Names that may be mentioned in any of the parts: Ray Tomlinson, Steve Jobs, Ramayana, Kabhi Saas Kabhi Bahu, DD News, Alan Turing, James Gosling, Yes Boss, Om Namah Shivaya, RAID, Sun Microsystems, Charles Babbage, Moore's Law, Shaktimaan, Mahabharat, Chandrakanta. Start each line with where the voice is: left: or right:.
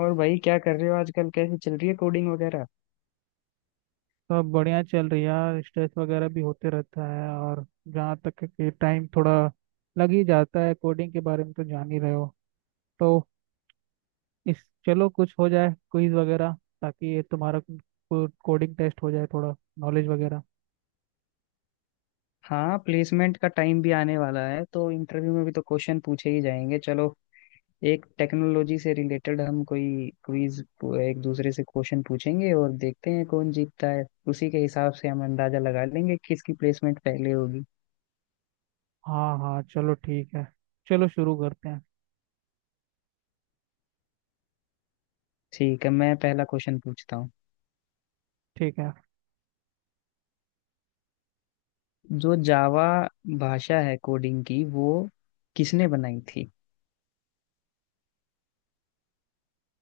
left: और भाई क्या कर रहे हो आजकल? कैसी चल रही है कोडिंग वगैरह।
right: सब बढ़िया चल रही है यार, स्ट्रेस वगैरह भी होते रहता है। और जहाँ तक है कि टाइम थोड़ा लग ही जाता है। कोडिंग के बारे में तो जान ही रहे हो। तो इस चलो कुछ हो जाए क्विज वगैरह, ताकि ये तुम्हारा कोडिंग टेस्ट हो जाए, थोड़ा नॉलेज वगैरह।
left: हाँ, प्लेसमेंट का टाइम भी आने वाला है, तो इंटरव्यू में भी तो क्वेश्चन पूछे ही जाएंगे। चलो, एक टेक्नोलॉजी से रिलेटेड हम कोई क्विज, एक दूसरे से क्वेश्चन पूछेंगे और देखते हैं कौन जीतता है। उसी के हिसाब से हम अंदाजा लगा लेंगे किसकी प्लेसमेंट पहले होगी।
right: हाँ हाँ, चलो ठीक है। चलो शुरू करते हैं।
left: ठीक है, मैं पहला क्वेश्चन पूछता हूँ।
right: ठीक है।
left: जो जावा भाषा है कोडिंग की, वो किसने बनाई थी?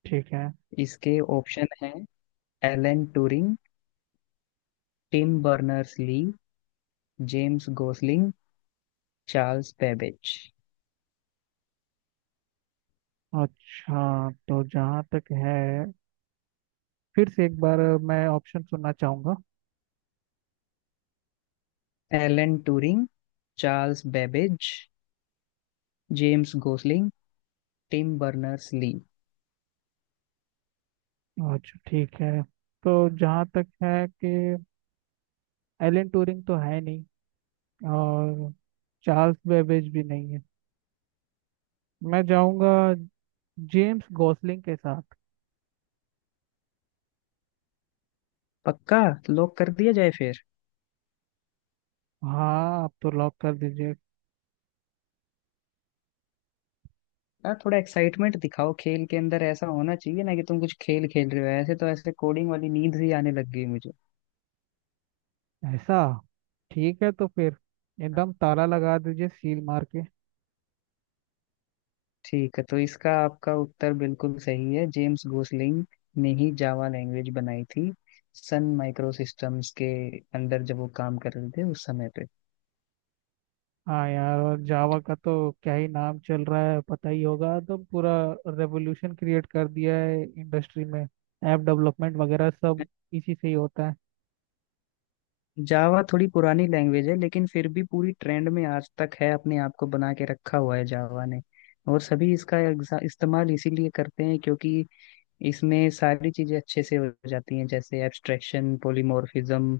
right: ठीक है।
left: इसके ऑप्शन है: Alan Turing, Tim Berners Lee, James Gosling, Charles Babbage.
right: अच्छा, तो जहाँ तक है, फिर से एक बार मैं ऑप्शन सुनना चाहूँगा।
left: Alan Turing, Charles Babbage, James Gosling, Tim Berners Lee.
right: अच्छा ठीक है। तो जहाँ तक है कि एलन ट्यूरिंग तो है नहीं, और चार्ल्स बेबेज भी नहीं है। मैं जाऊंगा जेम्स गॉसलिंग के साथ।
left: पक्का? लॉक कर दिया जाए फिर।
right: हाँ, आप तो लॉक कर दीजिए।
left: यार, थोड़ा एक्साइटमेंट दिखाओ। खेल के अंदर ऐसा होना चाहिए ना कि तुम कुछ खेल खेल रहे हो। ऐसे तो ऐसे कोडिंग वाली नींद ही आने लग गई मुझे।
right: ऐसा? ठीक है, तो फिर एकदम ताला लगा दीजिए सील मार के।
left: ठीक है, तो इसका आपका उत्तर बिल्कुल सही है। जेम्स गोसलिंग ने ही जावा लैंग्वेज बनाई थी, सन माइक्रो सिस्टम्स के अंदर जब वो काम कर रहे थे उस समय पे।
right: हाँ यार, और जावा का तो क्या ही नाम चल रहा है, पता ही होगा। तो पूरा रेवोल्यूशन क्रिएट कर दिया है इंडस्ट्री में। ऐप डेवलपमेंट वगैरह सब इसी से ही होता है।
left: जावा थोड़ी पुरानी लैंग्वेज है, लेकिन फिर भी पूरी ट्रेंड में आज तक है। अपने आप को बना के रखा हुआ है जावा ने। और सभी इसका इस्तेमाल इसीलिए करते हैं क्योंकि इसमें सारी चीजें अच्छे से हो जाती हैं, जैसे abstraction, polymorphism,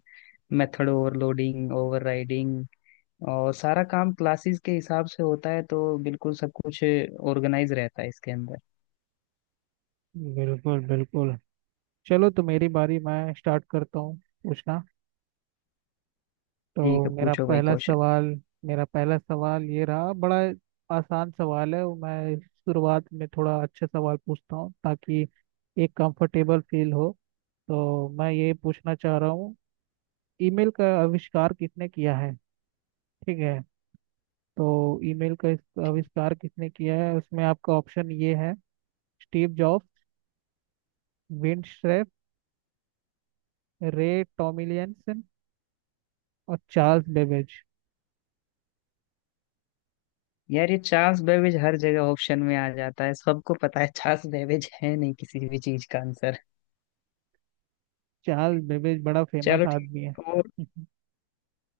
left: method overloading, overriding. और सारा काम क्लासेस के हिसाब से होता है, तो बिल्कुल सब कुछ ऑर्गेनाइज रहता है इसके अंदर।
right: बिल्कुल बिल्कुल। चलो तो मेरी बारी, मैं स्टार्ट करता हूँ पूछना।
left: ठीक
right: तो
left: है,
right: मेरा
left: पूछो भाई
right: पहला
left: क्वेश्चन।
right: सवाल, मेरा पहला सवाल ये रहा। बड़ा आसान सवाल है। वो मैं शुरुआत में थोड़ा अच्छे सवाल पूछता हूँ, ताकि एक कंफर्टेबल फील हो। तो मैं ये पूछना चाह रहा हूँ, ईमेल का आविष्कार किसने किया है? ठीक है। तो ईमेल का आविष्कार किसने किया है, उसमें आपका ऑप्शन ये है। Steve Jobs, Vint Cerf, Ray Tomlinson, और चार्ल्स बेबेज।
left: यार, ये चार्ल्स बेबेज हर जगह ऑप्शन में आ जाता है। सबको पता है चार्ल्स बेबेज है नहीं किसी भी चीज का आंसर।
right: चार्ल्स बेबेज बड़ा
left: चलो
right: फेमस
left: ठीक
right: आदमी है।
left: है। और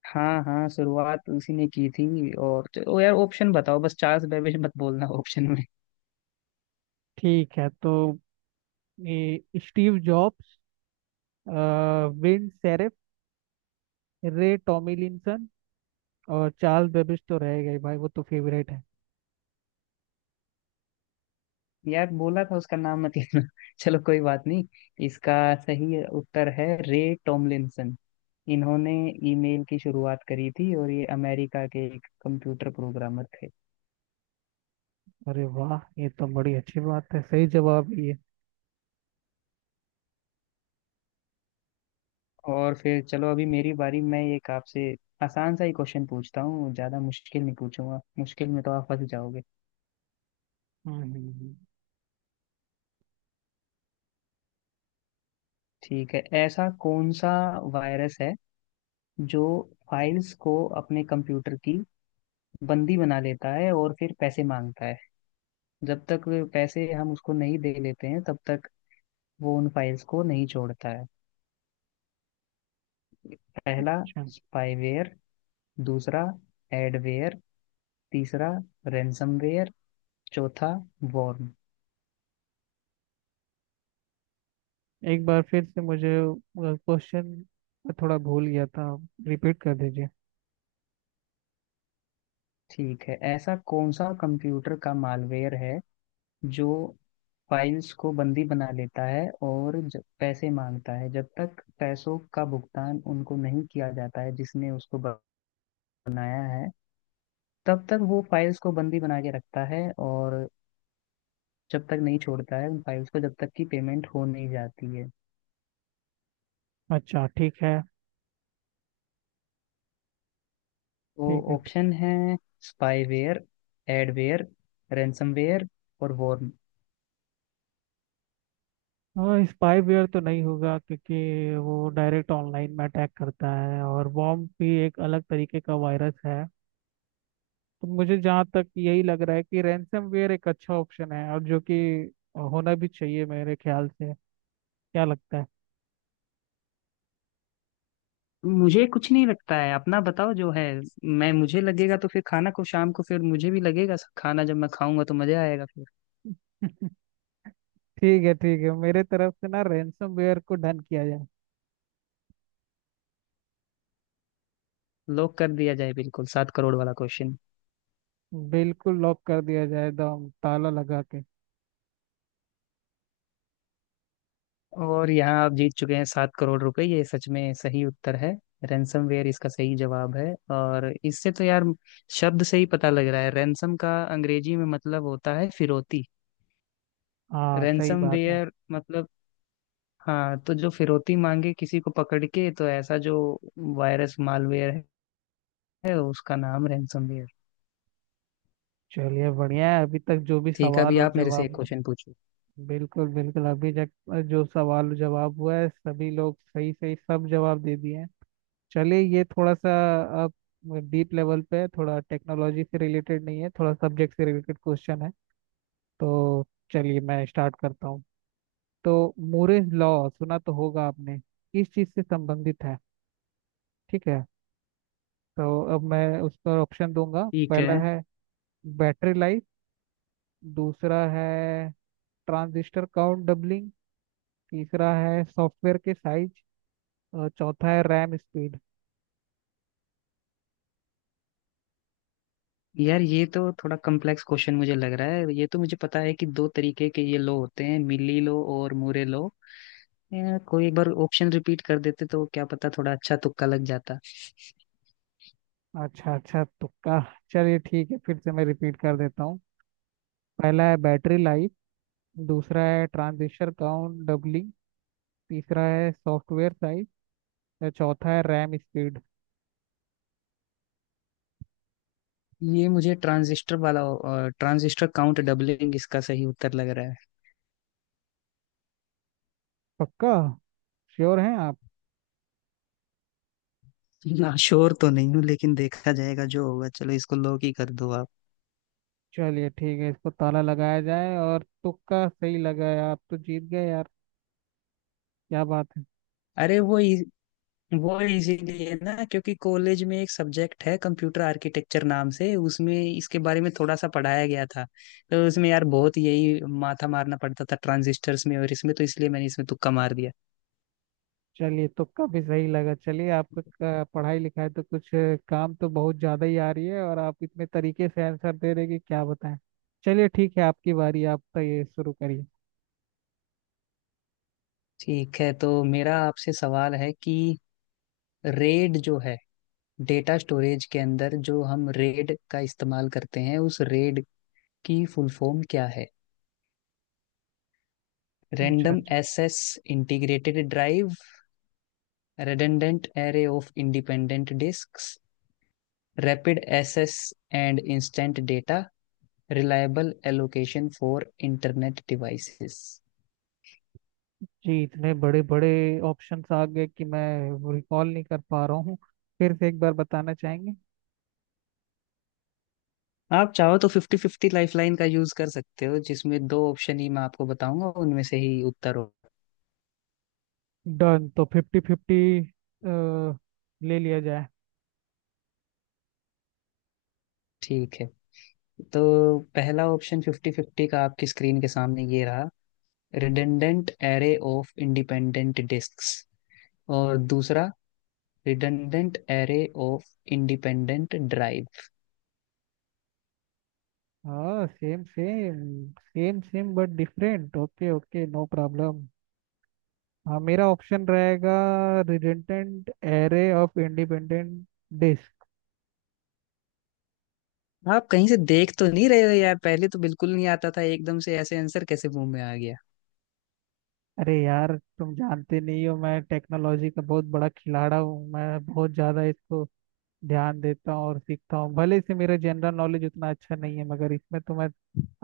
left: हाँ हाँ, शुरुआत उसी ने की थी। और चलो यार, ऑप्शन बताओ, बस चार्ल्स बेबेज मत बोलना ऑप्शन में।
right: ठीक है। तो ये Steve Jobs, uh, Vint Cerf, Ray Tomlinson, और चार्ल्स बेबेज तो रह गए भाई, वो तो फेवरेट है।
left: यार बोला था उसका नाम मत लेना चलो कोई बात नहीं। इसका सही उत्तर है रे टॉमलिंसन। इन्होंने ईमेल की शुरुआत करी थी, और ये अमेरिका के एक कंप्यूटर प्रोग्रामर थे।
right: अरे वाह, ये तो बड़ी अच्छी बात है। सही जवाब ये।
left: और फिर चलो, अभी मेरी बारी। मैं एक आपसे आसान सा ही क्वेश्चन पूछता हूँ। ज्यादा मुश्किल नहीं पूछूंगा, मुश्किल में तो आप फंस जाओगे।
right: हम्म हम्म, हम्म,
left: ठीक है, ऐसा कौन सा वायरस है जो फाइल्स को, अपने कंप्यूटर की, बंदी बना लेता है और फिर पैसे मांगता है? जब तक वे पैसे हम उसको नहीं दे लेते हैं, तब तक वो उन फाइल्स को नहीं छोड़ता है। पहला,
right: अच्छा।
left: स्पाईवेयर। दूसरा, एडवेयर। तीसरा, रैंसमवेयर। चौथा, वॉर्म।
right: एक बार फिर से मुझे क्वेश्चन थोड़ा भूल गया था, रिपीट कर दीजिए।
left: ठीक है, ऐसा कौन सा कंप्यूटर का मालवेयर है जो फाइल्स को बंदी बना लेता है और जब पैसे मांगता है, जब तक पैसों का भुगतान उनको नहीं किया जाता है जिसने उसको बनाया है, तब तक वो फाइल्स को बंदी बना के रखता है और जब तक नहीं छोड़ता है उन फाइल्स को, जब तक कि पेमेंट हो नहीं जाती है।
right: अच्छा ठीक है।
left: तो
right: ठीक है, ठीक।
left: ऑप्शन है: स्पाईवेयर, एडवेयर, रैंसमवेयर और वॉर्म।
right: हाँ, स्पाईवेयर तो नहीं होगा, क्योंकि वो डायरेक्ट ऑनलाइन में अटैक करता है। और वॉर्म भी एक अलग तरीके का वायरस है। तो मुझे जहाँ तक यही लग रहा है कि रैंसमवेयर एक अच्छा ऑप्शन है, और जो कि होना भी चाहिए मेरे ख्याल से। क्या लगता है?
left: मुझे कुछ नहीं लगता है, अपना बताओ जो है। मैं मुझे लगेगा तो फिर खाना को शाम को, फिर मुझे भी लगेगा खाना जब मैं खाऊंगा तो मजा आएगा फिर।
right: ठीक है ठीक है, मेरे तरफ से ना रैंसमवेयर को डन किया जाए।
left: लॉक कर दिया जाए, बिल्कुल 7 करोड़ वाला क्वेश्चन।
right: बिल्कुल, लॉक कर दिया जाए एकदम ताला लगा के।
left: और यहाँ आप जीत चुके हैं 7 करोड़ रुपए। ये सच में सही उत्तर है। रैंसमवेयर इसका सही जवाब है। और इससे तो यार, शब्द से ही पता लग रहा है। रैंसम का अंग्रेजी में मतलब होता है फिरौती।
right: हाँ सही बात है।
left: रैंसमवेयर मतलब, हाँ, तो जो फिरौती मांगे किसी को पकड़ के, तो ऐसा जो वायरस मालवेयर है उसका नाम रैंसमवेयर।
right: चलिए बढ़िया है अभी तक जो भी
left: ठीक है,
right: सवाल
left: अभी
right: और
left: आप मेरे से एक
right: जवाब।
left: क्वेश्चन पूछो।
right: बिल्कुल बिल्कुल, अभी तक जो सवाल और जवाब हुआ है सभी लोग सही सही सब जवाब दे दिए हैं। चलिए, ये थोड़ा सा अब डीप लेवल पे है। थोड़ा टेक्नोलॉजी से रिलेटेड नहीं है, थोड़ा सब्जेक्ट से रिलेटेड क्वेश्चन है। तो चलिए मैं स्टार्ट करता हूँ। तो मूरेज लॉ सुना तो होगा आपने, किस चीज़ से संबंधित है? ठीक है। तो अब मैं उसका ऑप्शन दूंगा।
left: ठीक
right: पहला
left: है।
right: है बैटरी लाइफ, दूसरा है ट्रांजिस्टर काउंट डबलिंग, तीसरा है सॉफ्टवेयर के साइज, और चौथा है रैम स्पीड।
left: यार, ये तो थोड़ा कॉम्प्लेक्स क्वेश्चन मुझे लग रहा है। ये तो मुझे पता है कि दो तरीके के ये लो होते हैं, मिली लो और मुरे लो। यार, कोई एक बार ऑप्शन रिपीट कर देते तो क्या पता थोड़ा अच्छा तुक्का लग जाता।
right: अच्छा अच्छा, तुक्का। चलिए ठीक है, फिर से मैं रिपीट कर देता हूँ। पहला है बैटरी लाइफ, दूसरा है ट्रांजिस्टर काउंट डबलिंग, तीसरा है सॉफ्टवेयर साइज, और चौथा है रैम स्पीड।
left: ये मुझे ट्रांजिस्टर वाला, ट्रांजिस्टर काउंट डबलिंग, इसका सही उत्तर लग रहा
right: पक्का? श्योर हैं आप?
left: है ना। श्योर तो नहीं हूँ, लेकिन देखा जाएगा जो होगा। चलो, इसको लो ही कर दो आप।
right: चलिए ठीक है, इसको ताला लगाया जाए। और तुक्का सही लगा है, आप तो जीत गए यार। क्या बात है।
left: अरे वो वो इजीली है ना, क्योंकि कॉलेज में एक सब्जेक्ट है कंप्यूटर आर्किटेक्चर नाम से, उसमें इसके बारे में थोड़ा सा पढ़ाया गया था। तो उसमें यार बहुत यही माथा मारना पड़ता था ट्रांजिस्टर्स में और इसमें, तो इसलिए मैंने इसमें तुक्का मार दिया।
right: चलिए तुक्का भी सही लगा। चलिए आपका पढ़ाई लिखाई तो कुछ काम तो बहुत ज़्यादा ही आ रही है, और आप इतने तरीके से आंसर दे रहे हैं कि क्या बताएं। चलिए ठीक है, आपकी बारी, आप तो ये शुरू करिए।
left: ठीक है, तो मेरा आपसे सवाल है कि रेड जो है, डेटा स्टोरेज के अंदर जो हम रेड का इस्तेमाल करते हैं, उस रेड की फुल फॉर्म क्या है?
right: अच्छा
left: रैंडम
right: अच्छा।
left: Access integrated drive, redundant array of independent disk, rapid access and instant data, reliable allocation for internet devices.
right: जी, इतने बड़े बड़े ऑप्शंस आ गए कि मैं रिकॉल नहीं कर पा रहा हूँ। फिर से एक बार बताना चाहेंगे?
left: आप चाहो तो फिफ्टी फिफ्टी लाइफलाइन का यूज कर सकते हो, जिसमें दो ऑप्शन ही मैं आपको बताऊंगा, उनमें से ही उत्तर हो।
right: डन, तो फिफ्टी फिफ्टी ले लिया जाए।
left: ठीक है, तो पहला ऑप्शन फिफ्टी फिफ्टी का आपकी स्क्रीन के सामने ये रहा: redundant array of independent disks, और दूसरा, redundant array of independent drive.
right: हाँ same same same same but different. Okay okay, no problem. हाँ, मेरा ऑप्शन रहेगा redundant array of independent disk.
left: आप कहीं से देख तो नहीं रहे हो यार? पहले तो बिल्कुल नहीं आता था, एकदम से ऐसे आंसर कैसे मुंह में आ गया।
right: अरे यार, तुम जानते नहीं हो, मैं टेक्नोलॉजी का बहुत बड़ा खिलाड़ा हूँ। मैं बहुत ज़्यादा इसको ध्यान देता हूँ और सीखता हूँ। भले से मेरा जनरल नॉलेज उतना अच्छा नहीं है, मगर इसमें तो मैं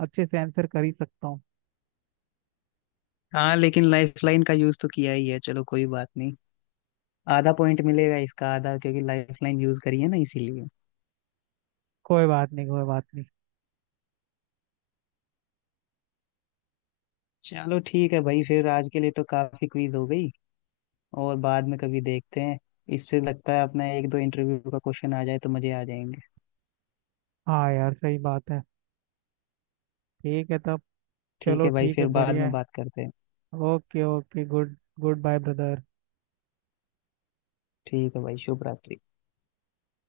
right: अच्छे से आंसर कर ही सकता हूँ।
left: हाँ, लेकिन लाइफलाइन का यूज तो किया ही है। चलो कोई बात नहीं, आधा पॉइंट मिलेगा, इसका आधा, क्योंकि लाइफलाइन यूज करी है ना इसीलिए।
right: कोई बात नहीं कोई बात नहीं।
left: चलो ठीक है भाई, फिर आज के लिए तो काफी क्विज हो गई, और बाद में कभी देखते हैं। इससे लगता है अपना एक दो इंटरव्यू का क्वेश्चन आ जाए तो मजे आ जाएंगे।
right: हाँ यार सही बात है। ठीक है तब।
left: ठीक
right: चलो
left: है भाई,
right: ठीक है,
left: फिर बाद
right: बढ़िया
left: में
right: है।
left: बात करते हैं।
right: Okay okay, good, goodbye brother.
left: ठीक है भाई, शुभ रात्रि।